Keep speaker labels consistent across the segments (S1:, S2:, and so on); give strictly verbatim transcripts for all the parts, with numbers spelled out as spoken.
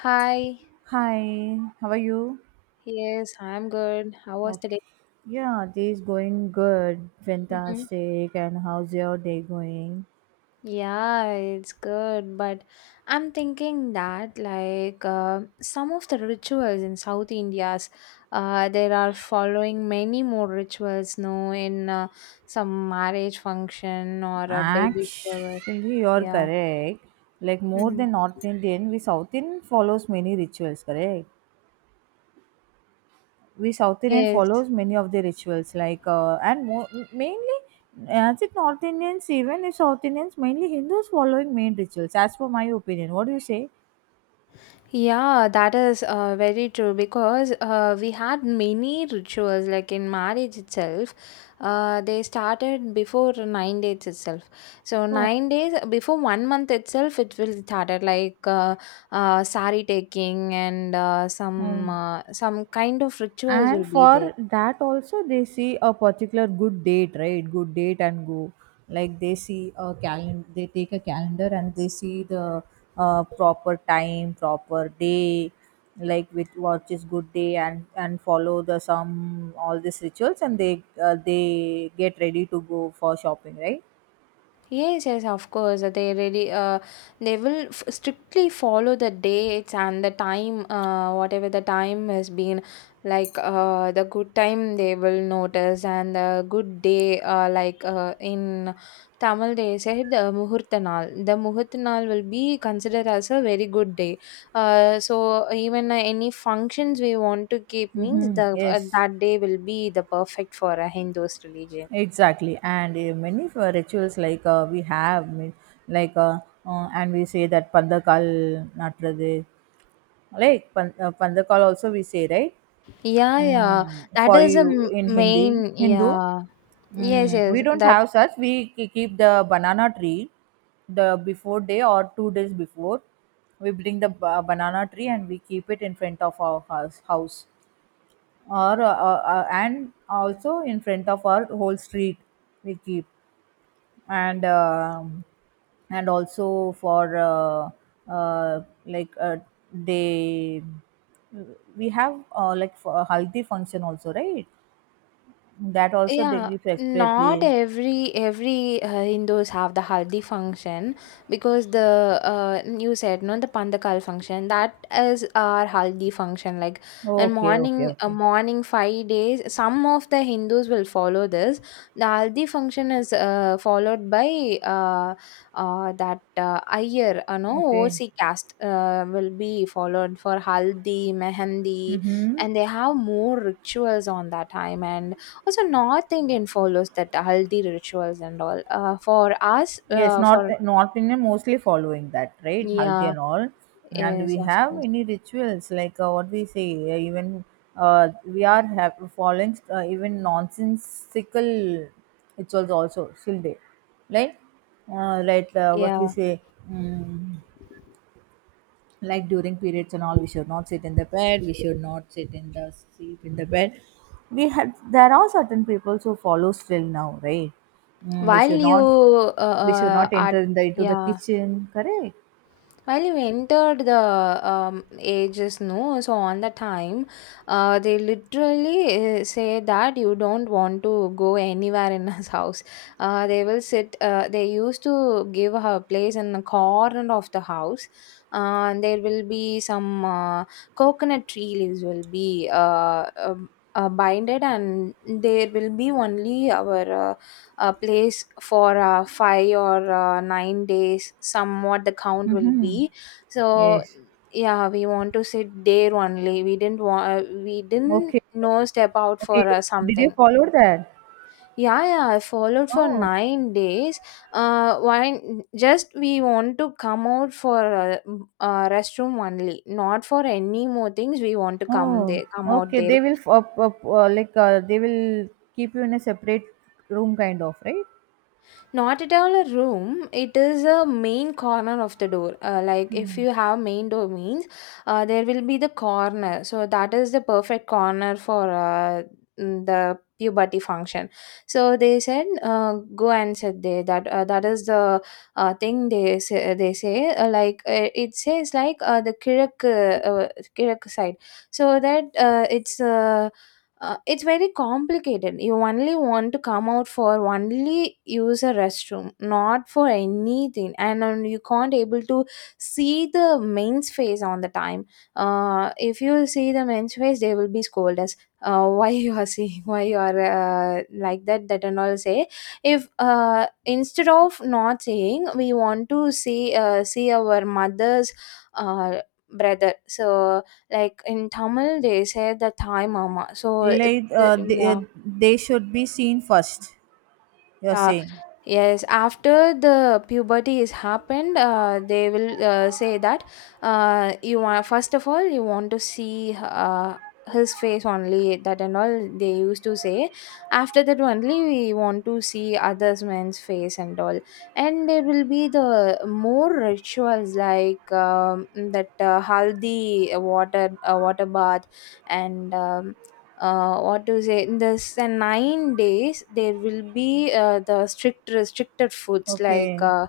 S1: Hi.
S2: Hi, how are you?
S1: Yes, I'm good. How was the
S2: Okay.
S1: day?
S2: Yeah, day's going good,
S1: Hmm.
S2: fantastic. And how's your day going?
S1: Yeah, it's good, but I'm thinking that like uh, some of the rituals in South India's, uh, there are following many more rituals, no, in uh, some marriage function or a baby shower.
S2: Actually, you're
S1: Yeah.
S2: correct. Like more
S1: Mhm.
S2: than North Indian, we South Indian follows many rituals, correct? We South Indian
S1: Yes.
S2: follows many of the rituals, like uh, and more, mainly as it North Indians, even if South Indians, mainly Hindus following main rituals. As per my opinion, what do you say?
S1: Yeah, that is uh, very true because uh, we had many rituals like in marriage itself. Uh, they started before nine days itself. So nine days before one month itself, it will started like uh, uh, sari taking and uh,
S2: Oh,
S1: some uh, some kind of rituals will
S2: and
S1: be there.
S2: for that also they see a particular good date, right? Good date and go, like they see a calendar, they take a calendar and they see the uh, proper time, proper day, like with what is good day, and and follow the some all these rituals, and they uh, they get ready to go for shopping, right?
S1: Yes, yes, of course. uh, They really, uh, they will f- strictly follow the dates and the time, uh, whatever the time has been. Like uh, the good time, they will notice, and the good day, uh, like uh, in Tamil, they said the Muhurtanal. The Muhurtanal will be considered as a very good day. Uh, so even uh, Any functions we want to keep means
S2: Mm-hmm.
S1: the uh,
S2: Yes,
S1: that day will be the perfect for a Hindu's religion.
S2: exactly. And uh, many of our rituals like uh, we have, mean- like uh, uh, and we say that Pandakal Natrade. Like pan, uh, pandakal also we say, right?
S1: Yeah, yeah.
S2: Mm,
S1: That
S2: for
S1: is a
S2: you
S1: m-
S2: in Hindi
S1: main.
S2: Hindu.
S1: Yeah. Yes,
S2: Mm, we
S1: yes.
S2: don't
S1: That.
S2: have such. We ke- keep the banana tree the before day or two days before. We bring the ba- banana tree and we keep it in front of our house, house or uh, uh, uh, and also in front of our whole street. We keep, and um and also for uh, uh, like uh, they we have, uh, like for a haldi function also, right? That also they
S1: Yeah,
S2: give
S1: not
S2: separately.
S1: every every uh, Hindus have the haldi function because the uh, you said no, the pandakal function, that is our haldi function. Like and
S2: Okay, okay,
S1: morning, uh,
S2: okay,
S1: morning five days, some of the Hindus will follow this. The haldi function is uh, followed by uh, uh, that uh, Iyer, uh, no
S2: okay.
S1: O C caste uh, will be followed for haldi mehendi,
S2: Mm-hmm.
S1: and they have more rituals on that time. And also north indian follows that haldi rituals and all, uh, for us
S2: Yes,
S1: uh,
S2: North
S1: for,
S2: North Indian mostly following that, right? Haldi
S1: yeah,
S2: and all, and
S1: yes,
S2: we
S1: of
S2: have
S1: course,
S2: many rituals like uh, what we say. Uh, even uh, we are have following uh, even nonsensical rituals also still there, right? Uh, right, uh, what we
S1: yeah.
S2: say. Mm, like during periods and all, we should not sit in the bed, we should not sit in the sleep in the bed. We had, there are certain people who follow still now, right? Mm, we
S1: While
S2: should
S1: you,
S2: not,
S1: uh,
S2: we should
S1: uh,
S2: not
S1: are,
S2: enter in the, into the
S1: yeah.
S2: kitchen, correct?
S1: While you entered the um, ages, no, so on the time, uh, they literally uh, say that you don't want to go anywhere in his house. Uh, they will sit, uh, they used to give her place in the corner of the house. Uh, and there will be some uh, coconut tree leaves will be uh, um, uh, binded, and there will be only our uh, a place for uh, five or uh, nine days, somewhat the count will
S2: Mm-hmm.
S1: be. So,
S2: Yes.
S1: yeah, we want to sit there only, we didn't want, we didn't
S2: Okay.
S1: know step out
S2: Okay.
S1: for uh,
S2: Did you
S1: something.
S2: follow that?
S1: Yeah, yeah, I followed for
S2: Oh.
S1: nine days. Uh why? Just we want to come out for uh, m- uh, restroom only, not for any more things we want to come
S2: Oh,
S1: there, come out
S2: okay. They
S1: there.
S2: will f- uh, uh, uh, like uh, they will keep you in a separate room kind of, right?
S1: Not at all a room. It is a main corner of the door. Uh, like if you have main door means, uh, there will be the corner. So that is the perfect corner for uh, mm, the puberty function. So they said, uh, go and sit there. That uh, that is the uh, thing they say. They say uh, like uh, it says like uh, the Kirak uh, uh, Kirak side. So that uh, It's. Uh, uh, it's very complicated. You only want to come out for, only use a restroom, not for anything. And um, you can't able to see the men's face on the time. Uh, if you see the men's face, they will be scold us. Uh, why you are seeing, why you are uh, like that, that and all say. If uh, instead of not saying, we want to see, uh, see our mother's uh, brother. So, like in Tamil, they say the Thai mama. So it,
S2: like uh, they, uh,
S1: yeah.
S2: they should be seen first, you're
S1: Yeah,
S2: saying.
S1: yes. After the puberty is happened, uh, they will uh, say that uh, you want, first of all you want to see uh, his face only. That and all they used to say. After that only we want to see others men's face and all. And there will be the more rituals like um, that uh, haldi uh, water uh, water bath. And um, uh, what to say, in this uh, nine days there will be uh, the strict restricted foods like
S2: Okay.
S1: uh,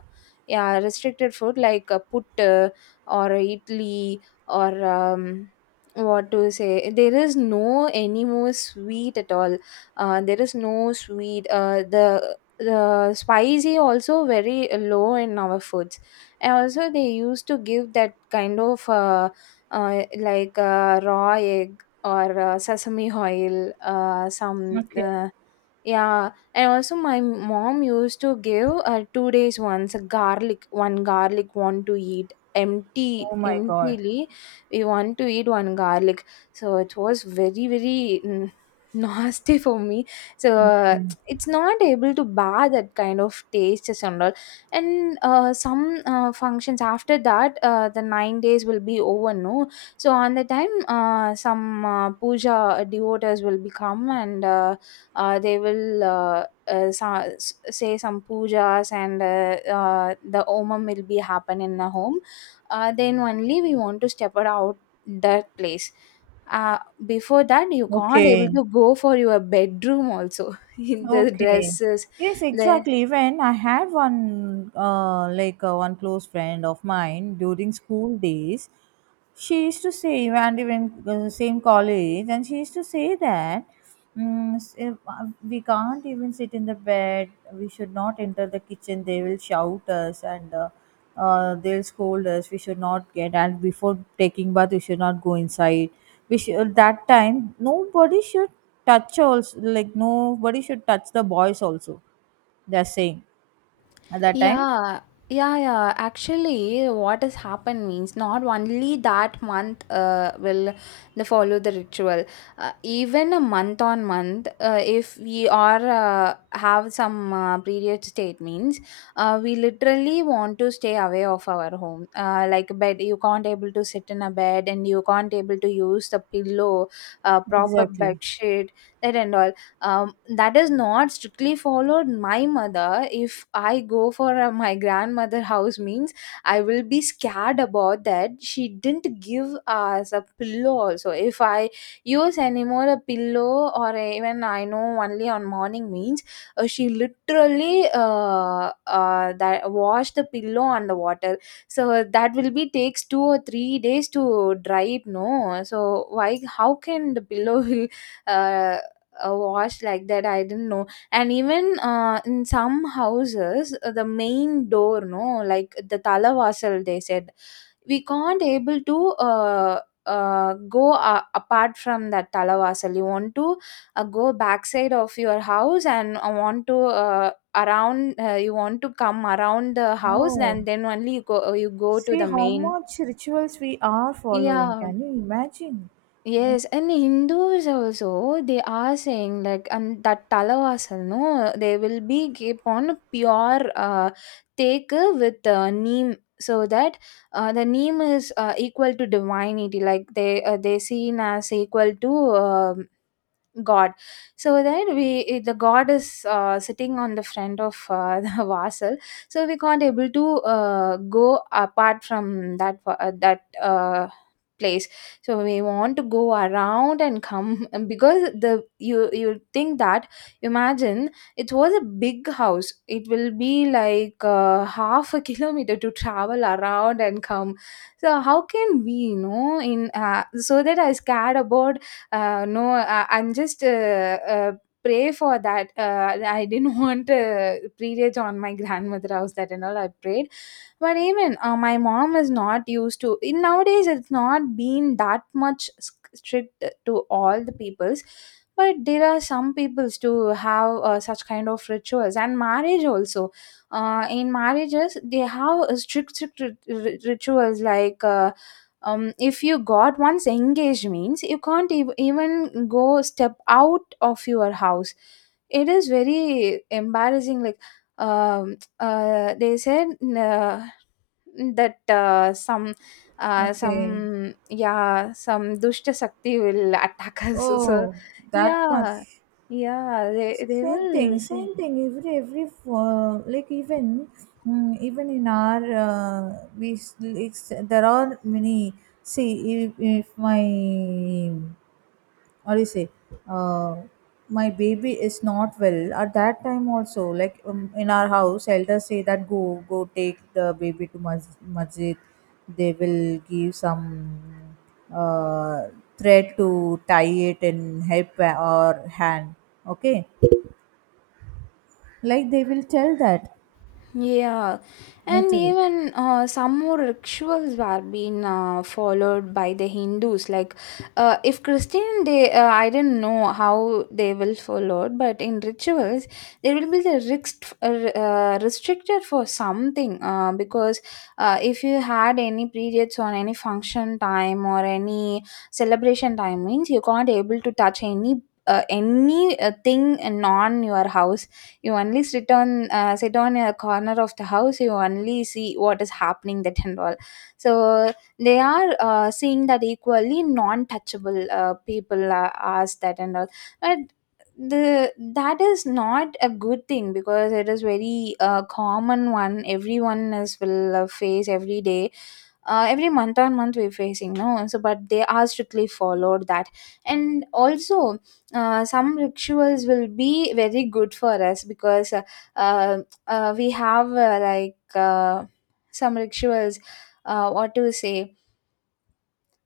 S1: yeah, restricted food like uh, puttu or idli or um, what to say, there is no any more sweet at all. Uh, there is no sweet. Uh, the the spicy also very low in our foods. And also they used to give that kind of uh, uh, like uh, raw egg or uh, sesame oil, uh, some
S2: Okay.
S1: uh, yeah. And also my mom used to give uh, two days once a garlic, one garlic want to eat empty
S2: Oh my God.
S1: emptily. We want to eat one garlic, so it was very very mm, nasty for me. So uh,
S2: Okay.
S1: it's not able to bear that kind of taste and all. And uh, some uh, functions after that, uh, the nine days will be over, no. So on the time, uh, some uh, puja devotees will become. And uh, uh, they will uh, uh, sa- s- say some pujas. And uh, uh, the omam will be happen in the home. Uh, then only we want to step it out that place. uh, Before that, you can't able
S2: Okay.
S1: to go for your bedroom also in the
S2: Okay.
S1: dresses.
S2: Yes,
S1: The.
S2: exactly. When I had one, uh, like uh, one close friend of mine during school days, she used to say, and even the same college, and she used to say that, mm, s- if, uh, we can't even sit in the bed, we should not enter the kitchen, they will shout us, and uh, uh, they'll scold us, we should not get, and before taking bath we should not go inside. We should, uh, that time nobody should touch also, like nobody should touch the boys also, they're saying, at that time,
S1: Yeah, yeah, yeah. Actually, what has happened means not only that month uh, will they follow the ritual. Uh, even a month on month, uh, if we are uh, have some uh, period state means, uh, we literally want to stay away of our home. Uh, like bed, you can't able to sit in a bed, and you can't able to use the pillow, uh, proper bed
S2: exactly.
S1: sheet, that and all. Um, that is not strictly followed my mother. If I go for a, my grandmother house means, I will be scared about that. She didn't give us a pillow also. If I use anymore a pillow, or even I know only on morning means, uh, she literally uh, uh, that wash the pillow on the water. So that will be takes two or three days to dry it, no. So why, how can the pillow will uh, uh, washed like that, I didn't know. And even uh, in some houses uh, the main door, no, like the talavasal, they said we can't able to uh, uh, go uh, apart from that talavasal. You want to uh, go backside of your house, and uh, want to uh, around uh, you want to come around the house,
S2: Oh,
S1: and then only you go, uh, you go to
S2: see
S1: the
S2: how
S1: main,
S2: much rituals we are following.
S1: yeah.
S2: Can you imagine? Like,
S1: Yes, and Hindus also they are saying like, and that talavasal, no, they will be keep on pure, uh take with uh, neem, so that uh, the neem is uh, equal to divinity. Like they uh, they seen as equal to uh, god. So then we eh, the god is uh, sitting on the front of uh, the vassal. So we can't able to uh, go apart from that va- uh, that uh, place. So we want to go around and come. And because the, you you think that, imagine, it was a big house, it will be like uh, half a kilometer to travel around and come. So how can we, you know, in uh, so that I scared about, uh, no, I, I'm just uh, uh, pray for that, uh, I didn't want uh, privilege on my grandmother house, that and all I prayed. But even uh, my mom is not used to. In nowadays it's not been that much sc- strict to all the peoples, but there are some peoples to have uh, such kind of rituals. And marriage also, uh, in marriages they have uh, strict, strict rit- rit- rituals like uh, um, if you got once engaged means, you can't ev- even go step out of your house. It is very embarrassing. Like um, uh, they said uh, that uh, some uh,
S2: okay.
S1: some, yeah, some dushta sakti will attack us so,
S2: Oh, that
S1: yeah,
S2: much.
S1: yeah, they, they
S2: Same thing,
S1: will
S2: same
S1: say.
S2: thing. Every every uh, like even, mm, even in our uh, we like, s- it's, there are many. See, if, if my, or you say, uh, my baby is not well at that time also, like um, in our house elders say that, go go take the baby to mas- masjid, they will give some uh, thread to tie it in head pa- or hand. Okay, like they will tell that
S1: Yeah, and
S2: literally,
S1: even uh, some more rituals were being uh, followed by the Hindus. Like, uh, if Christian, they uh, I don't know how they will follow, it, but in rituals, there will be the risk uh, uh, restricted for something. Uh, because uh, if you had any periods on any function time or any celebration time means, you can't able to touch any. Uh, any uh, thing non your house, you only sit on, uh, sit on a corner of the house. You only see what is happening, that and all. So they are uh, seeing that equally non-touchable uh, people are asked, that and all. But the that is not a good thing, because it is very uh, common one, everyone is will uh, face every day. Uh, every month on month we're facing, no. So but they are strictly followed that. And also uh, some rituals will be very good for us, because uh, uh, uh, we have uh, like uh, some rituals, uh, what to say.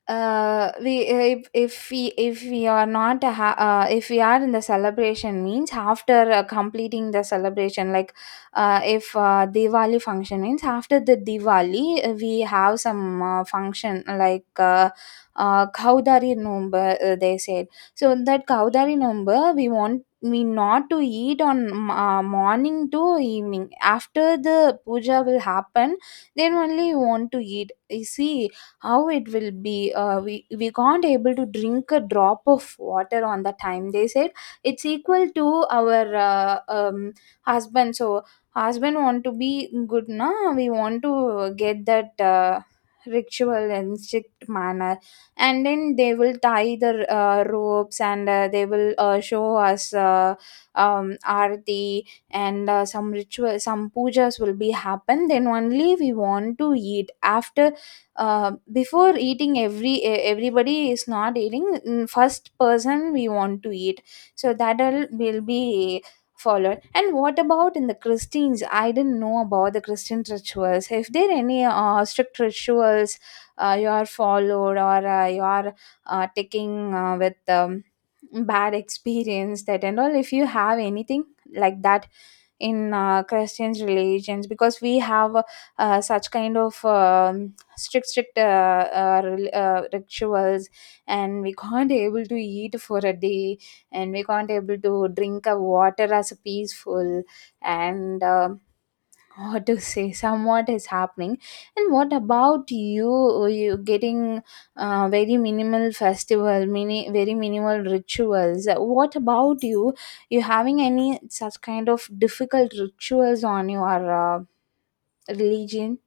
S1: uh We, if if we if we are not ha- uh, if we are in the celebration means, after uh, completing the celebration, like uh, if uh, diwali function means, after the diwali uh, we have some uh, function like uh, uh kaudari number, uh, they said. So in that kaudari number, we want we not to eat on um, uh, morning to evening after the puja will happen, then only you want to eat. You see how it will be. uh, we we can't able to drink a drop of water on the time, they said. It's equal to our uh, um, husband. So husband want to be good, na. We want to get that uh, ritual and strict manner. And then they will tie the uh, ropes, and uh, they will uh, show us uh, um, arati. And uh, some ritual, some pujas will be happen, then only we want to eat. After uh, before eating, every e- everybody is not eating. Mm, first person we want to eat. So that all will be followed. And what about in the christians? I didn't know about the christian rituals. If there any uh, strict rituals uh, you are followed, or uh, you are uh, taking uh, with um, bad experience, that and all, if you have anything like that in uh, christians religions. Because we have uh, such kind of um, strict strict uh, uh, uh, rituals, and we can't able to eat for a day, and we can't able to drink a water as a peaceful. And um what to say, somewhat is happening. And what about you? You getting uh, very minimal festival, mini very minimal rituals. What about you? You having any such kind of difficult rituals on your uh, religion?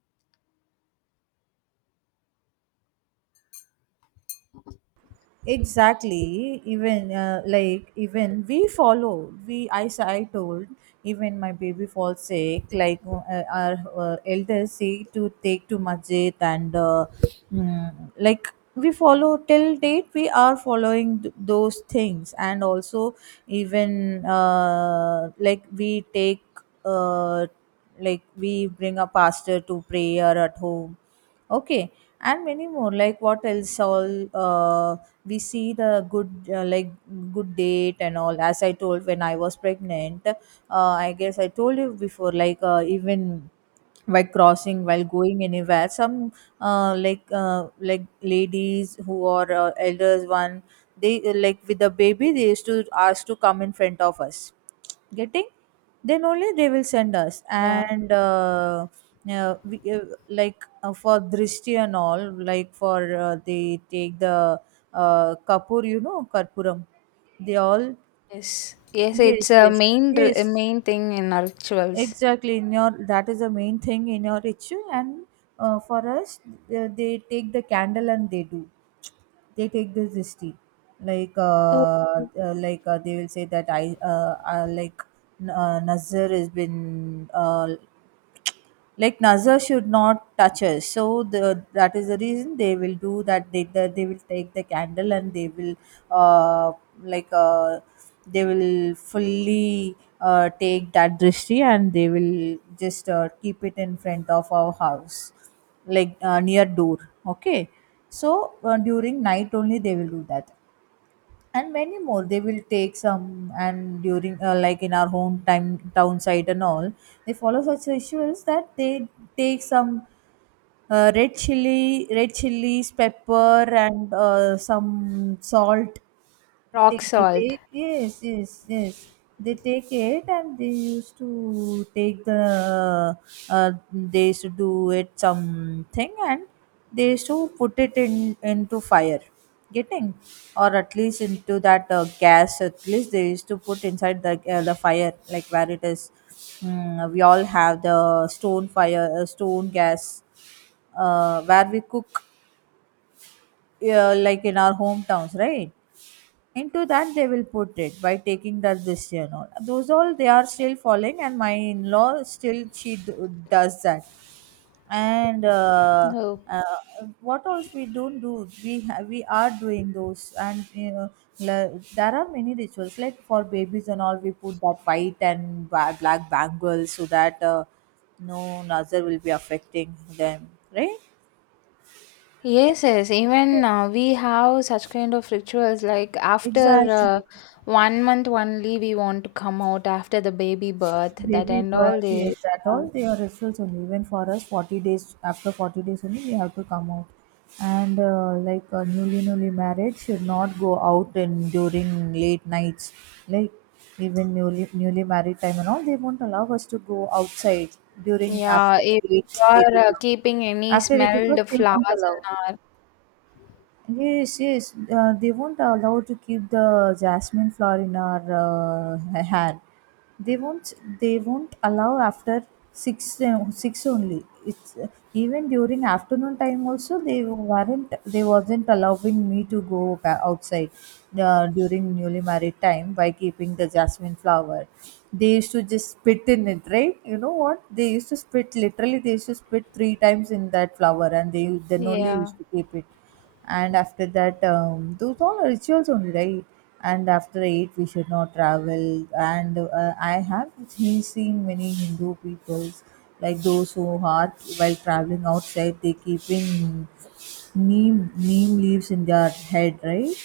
S2: exactly. Even uh, like even we follow, we I s- I told, even my baby falls sick, like uh, our uh, elders say to take to masjid, and uh, mm, like we follow till date, we are following th- those things. And also even uh, like we take, uh, like we bring a pastor to prayer at home. Okay, and many more. Like what else? All, uh, we see the good, uh, like good date and all. As I told, when I was pregnant, uh, I guess I told you before. Like, uh, even while crossing, while going anywhere, some uh, like uh, like ladies who are uh, elders one, they uh, like with the baby, they used to ask to come in front of us, getting, then only they will send us.
S1: Yeah.
S2: And uh, uh, we, uh, like uh, for drishti and all, like for uh, they take the uh, kapur, you know, karpuram, they all.
S1: Yes, yes, it's
S2: Yes,
S1: a
S2: yes,
S1: main r- a
S2: yes.
S1: main thing in our rituals.
S2: Exactly, in your, that is the main thing in your ritual. And uh, for us, uh, they take the candle, and they do, they take this dishti. like
S1: Oh,
S2: uh, uh, like uh, they will say that, i uh, uh, like n- uh, nazar has been, uh, like nazar should not touch us. So the, that is the reason they will do that. They, the, they will take the candle, and they will uh, like uh, they will fully uh, take that drishti, and they will just uh, keep it in front of our house, like uh, near door. Okay, so uh, during night only they will do that. And many more, they will take some, and during uh, like in our home time, town site and all, they follow such rituals that they take some uh, red chili, red chilies, pepper, and uh, some salt. They,
S1: rock
S2: they
S1: salt.
S2: take, yes, yes, yes. They take it, and they used to take the, Uh, they used to do it something, and they used to put it in into fire, getting, or at least into that uh, gas. At least they used to put inside the uh, the fire, like where it is. Mm, we all have the stone fire, uh, stone gas, uh, where we cook, uh, like in our hometowns, right? Into that they will put it by taking that this year and all. Those all they are still following, and my in-law still she d- does that. And uh,
S1: Oh,
S2: uh, what else we don't do, we ha- we are doing those. And you know, la- there are many rituals like for babies and all. We put that white and ba- black bangles so that uh, no nazar will be affecting them, right?
S1: yes, yes. Even
S2: Yes.
S1: uh, we have such kind of rituals. Like after
S2: Exactly.
S1: uh, one month only, we want to come out after the baby birth. That
S2: Baby
S1: and all
S2: birth,
S1: they.
S2: yes, that all
S1: Um,
S2: they are rituals only. Even for us, forty days, after forty days only, we have to come out. And uh, like uh, newly, newly married should not go out, and during late nights. Like even newly, newly married time and all, they won't allow us to go outside during
S1: yeah,
S2: after
S1: if you
S2: eight, eight
S1: are uh,
S2: o'clock.
S1: keeping any
S2: After eight o'clock,
S1: smelled
S2: they won't
S1: flowers in
S2: allow.
S1: our,
S2: Yes, yes. Uh, they won't allow to keep the jasmine flower in our uh, hair. They won't. They won't allow after six uh, six only. It's uh, even during afternoon time also they weren't. They wasn't allowing me to go ba- outside uh, during newly married time by keeping the jasmine flower. They used to just spit in it, right? You know what? They used to spit literally. They used to spit three times in that flower, and they then only
S1: yeah.
S2: used to keep it. And after that, um, those all are rituals only, right? And after eight we should not travel. And uh, I have seen seen many Hindu peoples, like those who are while traveling outside, they keeping neem neem leaves in their head, right?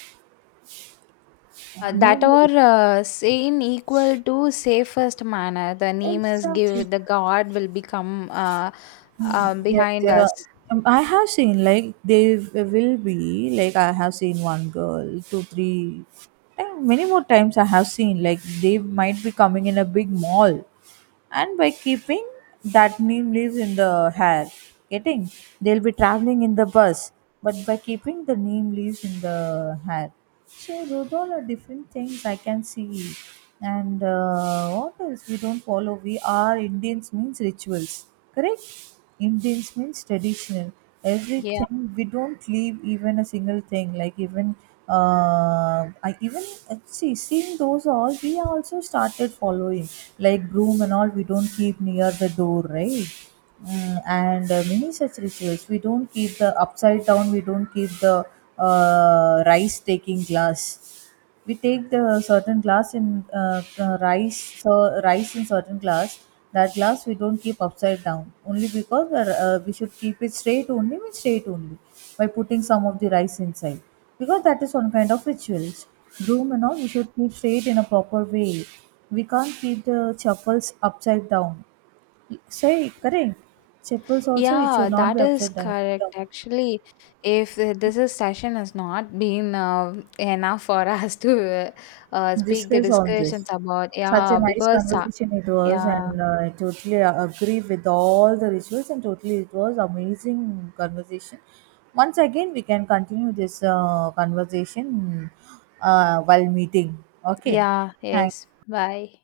S1: Uh, that
S2: Neem
S1: or
S2: leaves,
S1: uh, say in equal to safest manner. The name is
S2: exactly.
S1: give, the God will become uh, um,
S2: Yeah,
S1: behind
S2: there are,
S1: us.
S2: um, I have seen, like they w- will be like, I have seen one girl, two, three, eh, many more times I have seen, like they might be coming in a big mall, and by keeping that name leaves in the hair, getting, they'll be traveling in the bus, but by keeping the name leaves in the hair. So those all are different things I can see. And uh, what else we don't follow? We are Indians means rituals, correct? Indians means traditional.
S1: Yeah,
S2: Everything we don't leave even a single thing. Like even uh, I even uh, see, seeing those all, we also started following. Like broom and all we don't keep near the door, right? Mm, and uh, many such rituals. We don't keep the upside down, we don't keep the uh, rice taking glass. We take the certain glass in uh, uh, rice, so rice in certain glass. That glass we don't keep upside down only, because uh, uh, we should keep it straight only, with straight only by putting some of the rice inside, because that is one kind of rituals. Broom and all we should keep straight in a proper way. We can't keep the chapels upside down. Say, correct. Chapels also, it should
S1: yeah,
S2: not be
S1: that is
S2: upside down.
S1: correct. Actually, if uh, this is session has not been uh, enough for us to uh, uh, speak the
S2: Discuss all this.
S1: discussions about,
S2: Such a
S1: yeah,
S2: nice
S1: because uh,
S2: conversation it was,
S1: yeah,
S2: and uh, I totally agree with all the rituals, and totally it was amazing conversation. Once again, we can continue this uh, conversation uh, while meeting. Okay,
S1: yeah,
S2: thank
S1: yes, bye.